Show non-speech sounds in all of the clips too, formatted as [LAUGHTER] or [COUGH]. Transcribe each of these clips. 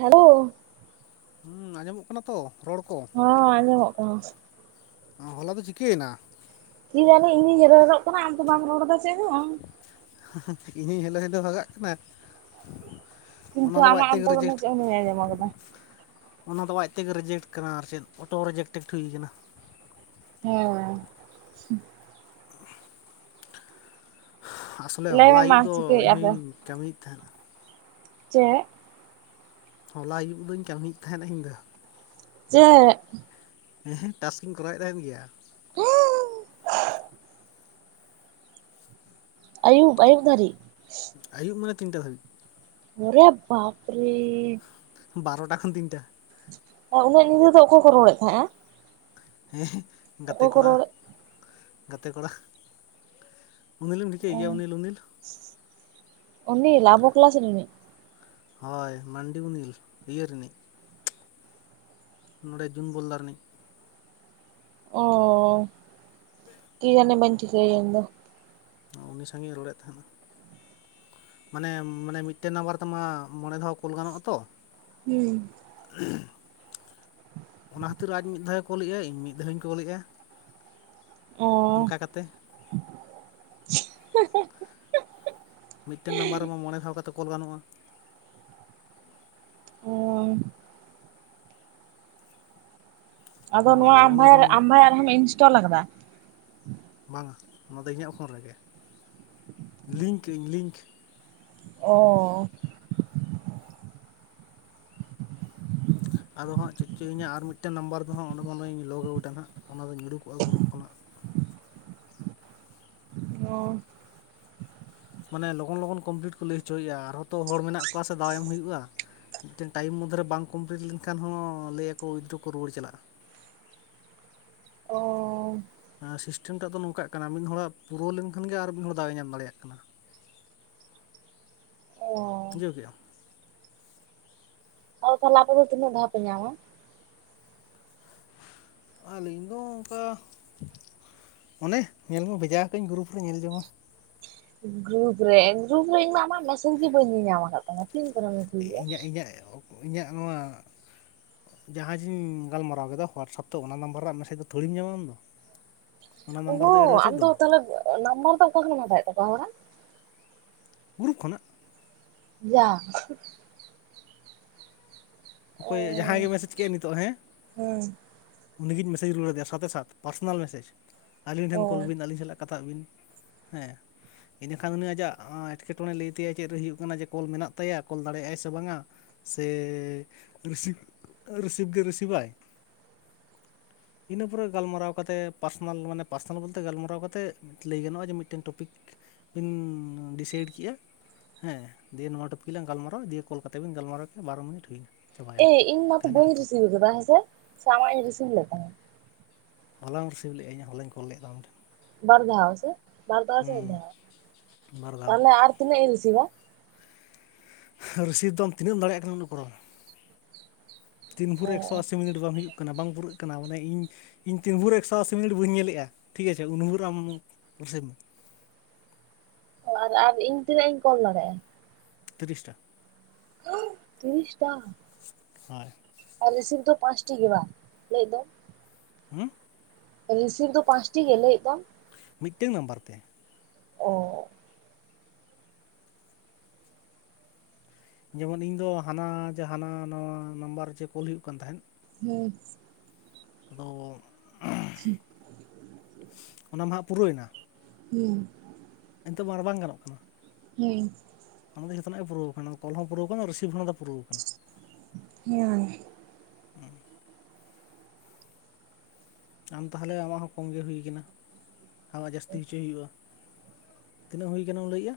Hello ᱦᱩᱸ ᱟᱸᱡᱚᱢᱚᱜ ᱠᱟᱱᱟ ᱛᱚ ᱨᱚᱲ ᱠᱚ? ᱦᱸ ᱟᱸᱡᱚᱢᱚᱜ ᱠᱟᱱᱟ᱾ ᱦᱚᱞᱟ ᱫᱚ ᱪᱤᱠᱟᱹᱭᱮᱱᱟ ᱠᱤ ᱡᱟᱱᱤ ᱤᱧ ᱜᱤᱧ ᱦᱮᱞᱳ ᱦᱮᱞᱳᱜ ᱠᱟᱱᱟ ᱟᱢ ᱛᱚ ᱵᱟᱢ ᱨᱚᱲ ᱮᱫᱟ ᱪᱮᱫ ᱦᱚᱸ ᱤᱧ ᱦᱩᱧ ᱦᱮᱞᱳ ᱦᱮᱞᱳ ᱵᱷᱟᱜᱟᱜ ᱠᱟᱱᱟ ᱠᱤᱱᱛᱩ ᱚᱱᱟ ᱫᱚ ᱟᱡ ᱟᱢᱟᱜ ᱛᱮᱜᱮ ᱚᱱᱛᱮ ᱠᱷᱚᱱᱟᱜ ᱨᱮᱡᱮᱠᱴ ᱪᱮᱫ ᱦᱚ ᱵᱟᱹᱧ ᱟᱡᱚᱢ ᱟᱠᱟᱫᱟ ᱚᱱᱟ ᱫᱚ ᱟᱡᱛ ᱮᱜᱮ ᱨᱮᱡᱮᱠᱴ ᱠᱟᱱᱟ ᱟᱨ ᱪᱮᱫ ᱚᱴᱳ ᱨᱮᱡᱮᱠᱴᱮᱠᱴ ᱦᱩᱭ ᱟᱠᱟᱱᱟ᱾ ᱦᱮᱸ ᱟᱥᱚᱞᱮ ᱞᱟᱹᱭ ᱦᱚᱞᱟ ᱢᱮ ᱢᱟ ᱟᱹᱭᱩᱵ ᱫᱚ ᱤᱧ ᱪᱤᱠᱟᱹᱭᱮᱫᱼᱟ ᱯᱮ ᱦᱚᱧ ᱠᱟᱹᱢᱤᱭᱮᱫ ᱛᱟᱦᱮᱸᱱᱟ᱾ ᱪᱮᱜ ᱦᱚᱞᱟ ᱟᱭᱩᱵ ᱫᱚᱧ ᱠᱟᱹᱢᱤᱭᱮᱫ ᱛᱟᱦᱮᱸᱱᱟ ᱤᱧ ᱫᱚ ᱪᱮᱜ ᱦᱮᱸ ᱦᱮᱸ ᱴᱟᱥᱠ ᱤᱧ ᱠᱚᱨᱟᱣᱮᱫ ᱛᱟᱦᱮᱸᱱ ᱜᱮᱭᱟ᱾ [UNINTELLIGIBLE] ᱟᱹᱭᱩᱵ ᱟᱹᱭᱩᱵ ᱫᱷᱟᱹᱨᱤᱡ ᱟᱹᱭᱩᱵ ᱢᱟᱱᱮ ᱛᱤᱱᱴᱟ ᱫᱷᱟᱹᱵᱤᱡ ᱚᱨᱮ ᱵᱟᱯᱨᱮ ᱵᱟᱨᱚᱴᱟ ᱠᱷᱚᱱ ᱛᱤᱱᱴᱟ ᱩᱱᱟᱹᱜ ᱧᱤᱫᱟᱹ ᱫᱚ ᱚᱠᱚᱭ ᱠᱚ ᱨᱚᱲᱮᱫ ᱛᱟᱦᱮᱸᱜᱼᱟ? ᱦᱮᱸ ᱜᱟᱛᱮ ᱚᱠᱚᱭ ᱠᱚ ᱠᱚᱲᱟ ᱨᱚᱲᱮᱫ ᱜᱟᱛᱮ ᱠᱚᱲᱟ ᱩᱱᱤᱞᱮᱢ ᱴᱷᱤᱠᱟᱮᱜ ᱜᱮᱭᱟ ᱩᱱᱤᱞ ᱩᱱᱤᱞ ᱩᱱᱤᱞ ᱟᱵᱚ ᱠᱤᱞᱟᱥ ᱨᱤᱱᱤᱡ ᱦᱳᱭ ᱢᱟᱱᱰᱤ ᱩᱱᱤᱞ ᱤᱭᱟᱹ ᱨᱤᱱᱤᱡ ᱱᱚᱸᱰᱮ ᱡᱩᱱ ᱵᱚᱞᱫᱟ ᱨᱤᱱᱤᱡ ᱚ ᱠᱤ ᱡᱟᱱᱤ ᱵᱟᱹᱧ ᱴᱷᱤᱠᱟᱹᱭᱮᱭᱟ ᱤᱧ ᱫᱚ᱾ ᱩᱱᱤ ᱥᱟᱝ ᱤᱧ ᱨᱚᱲᱮᱫ ᱛᱟᱦᱮᱸᱱ ᱢᱟᱱᱮ ᱢᱟᱱᱮ ᱢᱤᱫᱴᱮᱱ ᱱᱟᱢᱵᱟᱨ ᱛᱮᱢᱟ ᱢᱚᱬᱮ ᱫᱷᱟᱣ ᱠᱳᱞ ᱜᱟᱱᱚᱜᱼᱟ ᱛᱚ ᱦᱩᱸ ᱚᱱᱟ ᱠᱷᱟᱹᱛᱤᱨ ᱟᱡ ᱢᱤᱫ ᱫᱷᱟᱣ ᱮ ᱠᱚᱞᱮᱫᱼᱟ ᱤᱧ ᱢᱤᱫ ᱫᱷᱟᱣ ᱤᱧ ᱠᱚᱞᱮᱜᱼᱟ ᱚ ᱚᱱᱠᱟ ᱠᱟᱛᱮ ᱢᱤᱫᱴᱮᱱ ᱱᱟᱢᱵᱟᱨ ᱨᱮᱢᱟ ᱢᱚᱬᱮ ᱫᱷᱟᱣ ᱠᱟᱛᱮ ᱠᱚᱞ ᱜᱟᱱᱚᱜᱼᱟ᱾ ᱚ ᱟᱫᱚ ᱦᱳᱭ ᱱᱚᱣᱟ ᱟᱢ ᱞᱚᱜᱚᱱ ᱵᱷᱟᱭ ᱞᱚᱜᱚᱱ ᱟᱢ ᱵᱷᱟᱭᱟᱜ ᱟᱨᱦᱚᱢ ᱤᱱᱥᱴᱚᱞ ᱟᱠᱟᱫᱟ? ᱵᱟᱝᱟ ᱱᱚᱰᱮ ᱤᱧᱟᱹᱜ ᱯᱷᱳᱱ ᱨᱮᱜᱮ ᱞᱤᱝᱠ ᱟᱹᱧ ᱞᱤᱝᱠ᱾ ᱚᱻ ᱟᱫᱚ ᱦᱟᱸᱜ ᱪᱮᱫ ᱪᱚ ᱤᱧᱟᱹᱜ ᱟᱨ ᱢᱤᱫᱴᱮᱱ ᱱᱟᱢᱵᱟᱨ ᱫᱚᱦᱟᱸᱜ ᱚᱸᱰᱮ ᱠᱷᱚᱱᱤᱧ ᱞᱚᱜ ᱟᱣᱩᱴᱟ ᱦᱟᱸᱜ ᱚᱱᱟᱫᱩᱧ ᱩᱰᱩᱠᱚᱜᱼᱟ ᱜᱩᱨᱩᱯ ᱠᱷᱚᱱᱟᱜ᱾ ᱚ ᱢᱟᱱᱮ ᱞᱚᱜᱚᱱ ᱞᱚᱜᱚᱱ ᱠᱚᱢᱯᱤᱞᱤᱴ ᱠᱚ ᱞᱟᱹᱭ ᱦᱚᱪᱚᱭᱮᱜᱼᱟ ᱟᱨᱦᱚᱸ ᱛᱚ ᱦᱚᱲ ᱢᱮᱱᱟᱜ ᱠᱚᱣᱟ ᱥᱮ ᱫᱟᱣ ᱮᱢ ᱦᱩᱭᱩᱜᱼᱟ᱾ ᱢᱤᱫᱴᱮᱱ ᱴᱟᱭᱤᱢ ᱢᱚᱫᱽᱫᱷᱮᱨᱮ ᱵᱟᱝ ᱠᱚᱢᱯᱤᱞᱤᱴ ᱞᱮᱱᱠᱷᱟᱱ ᱦᱚᱸ ᱞᱟᱹᱭᱟᱠᱚ ᱮᱴᱩᱠᱩ ᱨᱩᱣᱟᱹᱲ ᱪᱟᱞᱟᱜᱼᱟ᱾ ᱚ ᱥᱤᱥᱴᱮᱢ ᱴᱟᱜ ᱫᱚ ᱱᱚᱝᱠᱟᱜ ᱠᱟᱱᱟ, ᱢᱤᱫ ᱦᱚᱲᱟᱜ ᱯᱩᱨᱟᱹᱣ ᱞᱮᱱᱠᱷᱟᱱ ᱜᱮ ᱟᱨ ᱢᱤᱫ ᱦᱚᱲ ᱫᱟᱶ ᱧᱟᱢ ᱫᱟᱲᱮᱭᱟᱜ ᱾ ᱠᱟᱱᱟ ᱚ ᱵᱩᱡᱷᱟᱹᱣ ᱠᱮᱜ ᱟᱢ ᱚ ᱛᱟᱦᱚᱞᱮ ᱟᱯᱮ ᱫᱚ ᱛᱤᱱᱟᱹᱜ ᱫᱷᱟᱶ ᱯᱮ ᱧᱟᱢᱟ? ᱟᱞᱤᱧ ᱫᱚ ᱚᱱᱠᱟ ᱚᱱᱮ ᱧᱮᱞ ᱢᱮ ᱵᱷᱮᱡᱟ ᱟᱠᱟ ᱟᱹᱧ ᱜᱩᱨᱩᱯ ᱨᱮ ᱧᱮᱞ ᱡᱚᱝ ᱢᱮ ᱜᱨᱩᱯ ᱨᱮ ᱜᱨᱩᱯ ᱨᱮ ᱤᱧᱢᱟ ᱟᱢᱟᱜ ᱢᱮᱥᱮᱡᱽᱜᱤ ᱵᱟᱹᱧ ᱧᱮᱧᱟᱢ ᱠᱟᱜ ᱛᱟᱢᱟ ᱛᱤᱱ ᱠᱚᱨᱮᱢ ᱞᱮᱜᱼᱟ? ᱤᱧᱟᱹᱜ ᱤᱧᱟᱹᱜ ᱤᱧᱟᱹᱜ ᱱᱚᱣᱟ ᱡᱟᱦᱟᱸ ᱡᱤᱧ ᱜᱟᱞᱢᱟᱨᱟᱣ ᱠᱮᱫᱟ ᱦᱚᱣᱟᱴᱥᱮᱯ ᱛᱮ ᱚᱱᱟ ᱱᱟᱢᱵᱟᱨ ᱨᱮᱭᱟᱜ ᱢᱮᱥᱮᱡᱽ ᱫᱚ ᱛᱷᱚᱲᱤᱢ ᱧᱟᱢᱟ ᱟᱢ ᱫᱚ᱾ ᱚᱱᱟ ᱱᱟᱢᱵᱟᱨ ᱫᱚ ᱮᱲᱮ ᱚᱦᱚᱸ ᱵᱟᱹᱪᱩᱜ ᱟᱢᱫᱚ ᱫᱚ ᱛᱟᱦᱚᱞᱮ ᱱᱟᱢᱵᱟᱨ ᱫᱚ ᱚᱠᱟ ᱠᱷᱚᱱ ᱮᱢ ᱦᱟᱛᱟᱣ ᱮᱫ ᱛᱟᱠᱚᱶᱟ ᱦᱚᱲᱟᱜ? ᱜᱨᱩᱯ ᱠᱷᱚᱱᱟᱜ᱾ ᱭᱟ ᱚ ᱚᱠᱚᱭ ᱡᱟᱦᱟᱸᱭ ᱜᱮ ᱢᱮᱥᱮᱡᱽ ᱠᱮᱫ ᱱᱤᱛᱚᱜ ᱦᱮᱸ ᱦᱮᱸ ᱩᱱᱤᱜᱮ ᱢᱮᱥᱮᱡᱽ ᱨᱩᱦᱟᱹᱲ ᱫᱟᱲᱮᱭᱟ, ᱥᱟᱛᱮ ᱥᱟᱛ ᱯᱟᱨᱥᱚᱱᱟᱞ ᱢᱮᱥᱮᱡᱽ ᱟᱞᱤ ᱚ ᱴᱷᱮᱱ ᱠᱚᱞᱵᱤᱱ ᱟᱹᱞᱤᱧ ᱥᱟᱞᱟᱜ, ᱠᱟᱛᱷᱟᱜ ᱵᱤᱱ ᱦᱮᱸ᱾ ᱤᱱᱟᱹᱠᱷᱟᱱ ᱩᱱᱤ ᱟᱡᱟᱜ ᱮᱴᱠᱮᱴᱚᱬᱮ ᱞᱟᱹᱭ ᱤᱱᱟᱠᱷᱟᱱ ᱟᱡᱟᱜ ᱮᱴᱠᱮᱴᱚᱬᱮ ᱞᱟ. ᱭ ᱛᱟᱭᱟ ᱪᱮᱫ ᱨᱮ ᱦᱩᱭᱩᱜ ᱠᱟᱱᱟ ᱡᱮ ᱠᱚᱞ ᱢᱮᱱᱟᱜ ᱛᱟᱭᱟ ᱠᱚᱞ ᱫᱟᱲᱮᱜᱼᱟᱭ ᱥᱮ ᱵᱟᱝᱟ᱾ ᱥᱮ ᱨᱤᱥᱤᱵᱷ ᱨᱤᱥᱤᱵᱷ ᱜᱮ ᱨᱤᱥᱤᱵᱷᱟᱭ᱾ [INAUDIBLE] ᱤᱱᱟᱹ ᱯᱚᱨᱮ ᱜᱟᱞᱢᱟᱨᱟᱣ ᱠᱟᱛᱮᱫ ᱯᱟᱨᱥᱚᱱᱟᱞ ᱢᱟᱱᱮ ᱯᱟᱨᱥᱚᱱᱟᱞ ᱵᱚᱞᱛᱮ ᱜᱟᱞᱢᱟᱨᱟᱣ ᱠᱟᱛᱮᱜ ᱞᱟᱹᱭ ᱜᱟᱱᱚᱜᱼᱟ, ᱡᱮ ᱢᱤᱫᱴᱮᱱ ᱴᱚᱯᱤᱠ ᱵᱤᱱ ᱰᱤᱥᱟᱭᱤᱰ ᱠᱮᱜᱼᱟ᱾ ᱦᱮᱸ ᱫᱤᱭᱮ ᱱᱚᱣᱟ ᱴᱚᱯᱤᱞᱟᱝ ᱜᱟᱞᱢᱟᱨᱟᱣ ᱫᱤᱭᱮ ᱠᱚᱞ ᱠᱟᱛᱮ ᱵᱮᱱ ᱜᱟᱞᱢᱟᱨᱟᱣ ᱠᱮᱫ ᱵᱟᱨᱚ ᱢᱤᱱᱤᱴ ᱦᱩᱭᱱᱟ ᱾ ᱮ ᱤᱧ ᱢᱟᱛᱚ ᱵᱟᱹᱧ ᱨᱤᱥᱤᱵᱷ ᱟᱠᱟᱫᱟ, ᱦᱮᱸᱥᱮ ᱥᱮ ᱟᱢᱟᱜ ᱤᱧ ᱨᱤᱥᱤᱵᱷ ᱞᱮᱫ ᱛᱟᱢᱟ? ᱦᱚᱞᱟᱢ ᱨᱤᱥᱤᱵᱷ ᱞᱮᱜᱼᱟ ᱤᱧ ᱦᱚᱞᱟᱧ ᱠᱚᱞ ᱞᱮᱫ ᱫᱚ ᱟᱢ ᱴᱷᱮᱱ᱾ ᱵᱟᱨ ᱫᱷᱟᱣ ᱥᱮ ᱵᱟᱨ ᱫᱷᱟᱣ ᱥᱮ ᱢᱤᱫ ᱦᱩᱸ ᱫᱷᱟᱣ ᱵᱟᱨ ᱫᱷᱟᱣ ᱛᱟᱦᱞᱮ ᱟᱨ ᱛᱤᱱᱟᱹᱜ ᱤᱧ ᱨᱤᱥᱤᱵᱟ? ᱨᱤᱥᱤᱵ ᱫᱚ ᱟᱢ ᱛᱤᱱᱟᱹᱜ ᱮᱢ ᱫᱟᱲᱮᱭᱟᱜ ᱠᱟᱱᱟ ᱩᱱᱟᱹᱜ ᱠᱚᱨᱟᱣ ᱢᱮ? ᱛᱤᱱ ᱵᱷᱳᱨ ᱮᱠᱥᱚ ᱟᱥᱤ ᱢᱤᱱᱤᱴ ᱵᱟᱝ ᱦᱩᱭᱩᱜ, ᱠᱟᱱᱟ ᱵᱟᱝ ᱯᱩᱨᱟᱹᱜ ᱠᱟᱱᱟ ᱢᱟᱱᱮ ᱤᱧ ᱤᱧ ᱛᱤᱱ ᱵᱷᱳᱨ ᱮᱠᱥᱚ ᱟᱥᱤ ᱢᱤᱱᱤᱴ ᱵᱟᱹᱧ ᱧᱮᱞᱮᱜᱼᱟ ᱴᱷᱤᱠ ᱟᱪᱷᱮ ᱩᱱ ᱵᱷᱳᱨ ᱟᱢ ᱨᱤᱥᱤᱵ ᱢᱮ᱾ ᱚ ᱟᱨ ᱟᱨ ᱤᱧ ᱛᱤᱱᱟᱹᱜ ᱤᱧ ᱠᱚᱞ ᱫᱟᱲᱮᱜᱼᱟ? ᱛᱤᱨᱤᱥᱴᱟ ᱦᱩᱸ ᱛᱤᱨᱤᱥᱴᱟ᱾ ᱦᱳᱭ ᱟᱨ ᱨᱤᱥᱤᱯ ᱫᱚ ᱯᱟᱸᱪᱴᱤ ᱜᱮ ᱵᱟᱝ ᱞᱟᱹᱭ ᱮᱫ ᱫᱚᱭ, ᱦᱩᱸ ᱨᱤᱥᱤᱵ ᱫᱚ ᱯᱟᱸᱪᱴᱤ ᱜᱮ ᱞᱟᱹᱭ ᱮᱫ ᱫᱚᱢ? ᱢᱤᱫᱴᱮᱝ ᱱᱟᱢᱵᱟᱨ ᱛᱮ᱾ ᱚ ᱡᱮᱢᱚᱱ ᱤᱧ ᱫᱚ ᱦᱟᱱᱟ ᱡᱮ ᱦᱟᱱᱟ ᱱᱟᱣᱟ ᱱᱟᱢᱵᱟᱨ ᱡᱮ ᱠᱳᱞ ᱦᱩᱭᱩᱜ ᱠᱟᱱ ᱛᱟᱦᱮᱸᱫ᱾ ᱦᱩᱸ ᱟᱫᱚ [UNINTELLIGIBLE] ᱚᱱᱟ ᱢᱟᱦᱟᱜ ᱯᱩᱨᱟᱹᱣᱮᱱᱟ ᱾ ᱦᱮᱸ ᱱᱮᱛᱚᱜ ᱢᱟ ᱟᱨ ᱵᱟᱝ ᱜᱟᱱᱚᱜ ᱠᱟᱱᱟ ᱾ ᱦᱩᱸ ᱚᱱᱟ ᱫᱚ ᱡᱚᱛᱚᱱᱟᱜ ᱮ ᱯᱩᱨᱟᱹᱣ ᱟᱠᱟᱱᱟ ᱠᱚᱞ ᱦᱚᱸ ᱯᱩᱨᱟᱹᱣ ᱠᱟᱱᱟ, ᱨᱤᱥᱤᱵ ᱦᱚᱸ ᱟᱫᱚ ᱯᱩᱨᱟᱹᱣ ᱟᱠᱟᱱᱟ ᱦᱮᱸ ᱟᱢ ᱛᱟᱦᱞᱮ ᱟᱢᱟᱜ ᱦᱚᱸ ᱠᱚᱢ ᱜᱮ ᱦᱩᱭ ᱠᱟᱱᱟ ᱟᱢᱟᱜ ᱡᱟᱹᱥᱛᱤ ᱦᱚᱪᱚᱭ ᱦᱩᱭᱩᱜᱼᱟ᱾ ᱛᱤᱱᱟᱹᱜ ᱦᱩᱭ ᱟᱠᱟᱱᱟ ᱠᱟᱱᱟᱢ ᱜᱟᱹᱭᱮ-ᱟ,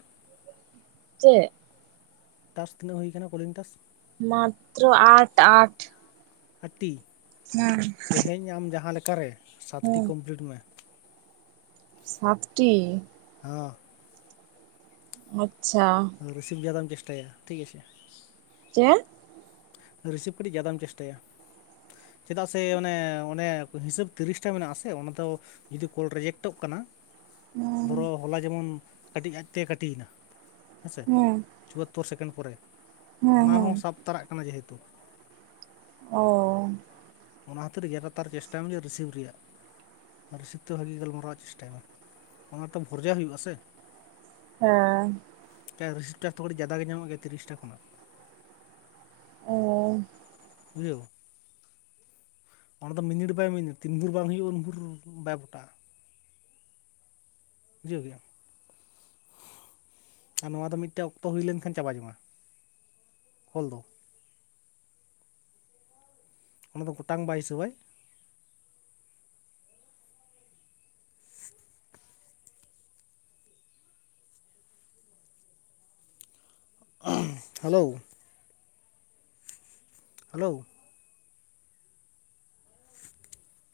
ᱪᱮᱜ? ᱴᱟᱥ ᱛᱤᱱᱟᱹᱜ ᱦᱩᱭ ᱠᱟᱱᱟ ᱠᱚᱞᱤᱝ ᱴᱟᱥ? ᱢᱟᱛᱨᱚ ᱟᱴᱷ ᱟᱴᱷ ᱟᱴᱤ ᱛᱮᱦᱮᱧ ᱟᱢ ᱡᱟᱦᱟᱸᱞᱮᱠᱟ ᱨᱮ ᱥᱟᱛᱴᱤ ᱦᱮᱸ ᱠᱚᱢᱯᱤᱞᱤᱴ ᱢᱮ ᱥᱟᱛᱴᱤ ᱦᱚᱸ ᱟᱪᱪᱷᱟ ᱨᱤᱥᱤᱵᱷ ᱡᱟᱫᱟᱢ ᱪᱮᱥᱴᱟᱭᱟ ᱴᱷᱤᱠ ᱟᱪᱷᱮ ᱪᱮᱫ ᱨᱤᱥᱤᱵᱷ ᱠᱟᱹᱴᱤᱡ ᱡᱟᱫᱟᱢ ᱪᱮᱥᱴᱟᱭᱟ ᱪᱮᱫᱟᱜ ᱥᱮ ᱚᱱᱮ ᱚᱱᱮ ᱦᱤᱥᱟᱹᱵ ᱛᱤᱨᱤᱥᱴᱟ ᱢᱮᱱᱟᱜ ᱟᱥᱮ ᱚᱱᱟ ᱫᱚ ᱡᱩᱫᱤ ᱠᱚᱞ ᱨᱮᱡᱮᱠᱴ ᱴᱚᱜ ᱠᱟᱱᱟ ᱦᱩᱸ ᱫᱷᱚᱨᱚ ᱦᱚᱞᱟ ᱡᱮᱢᱚᱱ ᱠᱟᱹᱴᱤᱡ ᱟᱡᱛᱮ ᱠᱟᱴᱤ ᱭᱮᱱᱟ ᱦᱮᱸᱥᱮ ᱦᱩᱸ ᱪᱩᱣᱟᱛᱛᱳᱨ ᱥᱮᱠᱮᱱᱰ ᱯᱚᱨᱮ ᱦᱩᱸ ᱚᱱᱟ ᱦᱩᱸ ᱦᱚᱸ ᱥᱟᱵ ᱛᱟᱨᱟᱜ ᱠᱟᱱᱟ ᱡᱮᱦᱮᱛᱩ ᱚ ᱚᱱᱟ ᱠᱷᱟᱹᱛᱤᱨ ᱡᱟᱫᱟᱛᱟᱨ ᱪᱮᱥᱴᱟᱭ ᱢᱮ ᱡᱮ ᱨᱤᱥᱤᱵᱷ ᱨᱮᱭᱟᱜ ᱟᱨ ᱨᱤᱥᱤᱯ ᱫᱚ ᱵᱷᱟᱜᱤ ᱜᱟᱞᱢᱟᱨᱟᱣ ᱪᱮᱥᱴᱟᱭ ᱢᱮ ᱚᱱᱟ ᱛᱚ ᱵᱷᱚᱨᱡᱟ ᱦᱩᱭᱩᱜᱼᱟ ᱥᱮ ᱦᱮᱸ ᱨᱤᱥᱤᱯ ᱴᱟᱜ ᱛᱚ ᱠᱟᱹᱴᱤᱡ ᱡᱟᱫᱟ ᱜᱮ ᱧᱟᱢᱚᱜ ᱜᱮᱭᱟ ᱛᱤᱨᱤᱥᱴᱟ ᱠᱷᱚᱱᱟᱜ ᱚᱸ ᱵᱩᱡᱷᱟᱹᱣ ᱚᱱᱟ ᱫᱚ ᱢᱤᱱᱤᱴ ᱵᱟᱭ ᱢᱤᱱᱤᱴ ᱛᱤᱱ ᱵᱷᱩᱨ ᱵᱟᱝ ᱦᱩᱭᱩᱜᱼᱟ ᱩᱱ ᱵᱷᱩᱨ ᱵᱟᱭ ᱯᱚᱴᱟᱜᱼᱟ ᱵᱩᱡᱷᱟᱹᱣ ᱠᱮ ᱟᱢ ᱟᱨ ᱱᱚᱣᱟ ᱫᱚ ᱢᱤᱫ ᱴᱮᱱ ᱚᱠᱛᱚ ᱦᱩᱭ ᱞᱮᱱᱠᱷᱟᱱ ᱪᱟᱵᱟ ᱡᱚᱝᱼᱟ ᱚᱞ ᱫᱚ ᱚᱱᱟ ᱫᱚ ᱜᱚᱴᱟᱝ ᱵᱟᱭ ᱦᱤᱥᱟᱹᱵᱟᱭ [UNINTELLIGIBLE] ᱦᱟᱞᱳᱣ ᱦᱟᱞᱳᱣ [UNINTELLIGIBLE]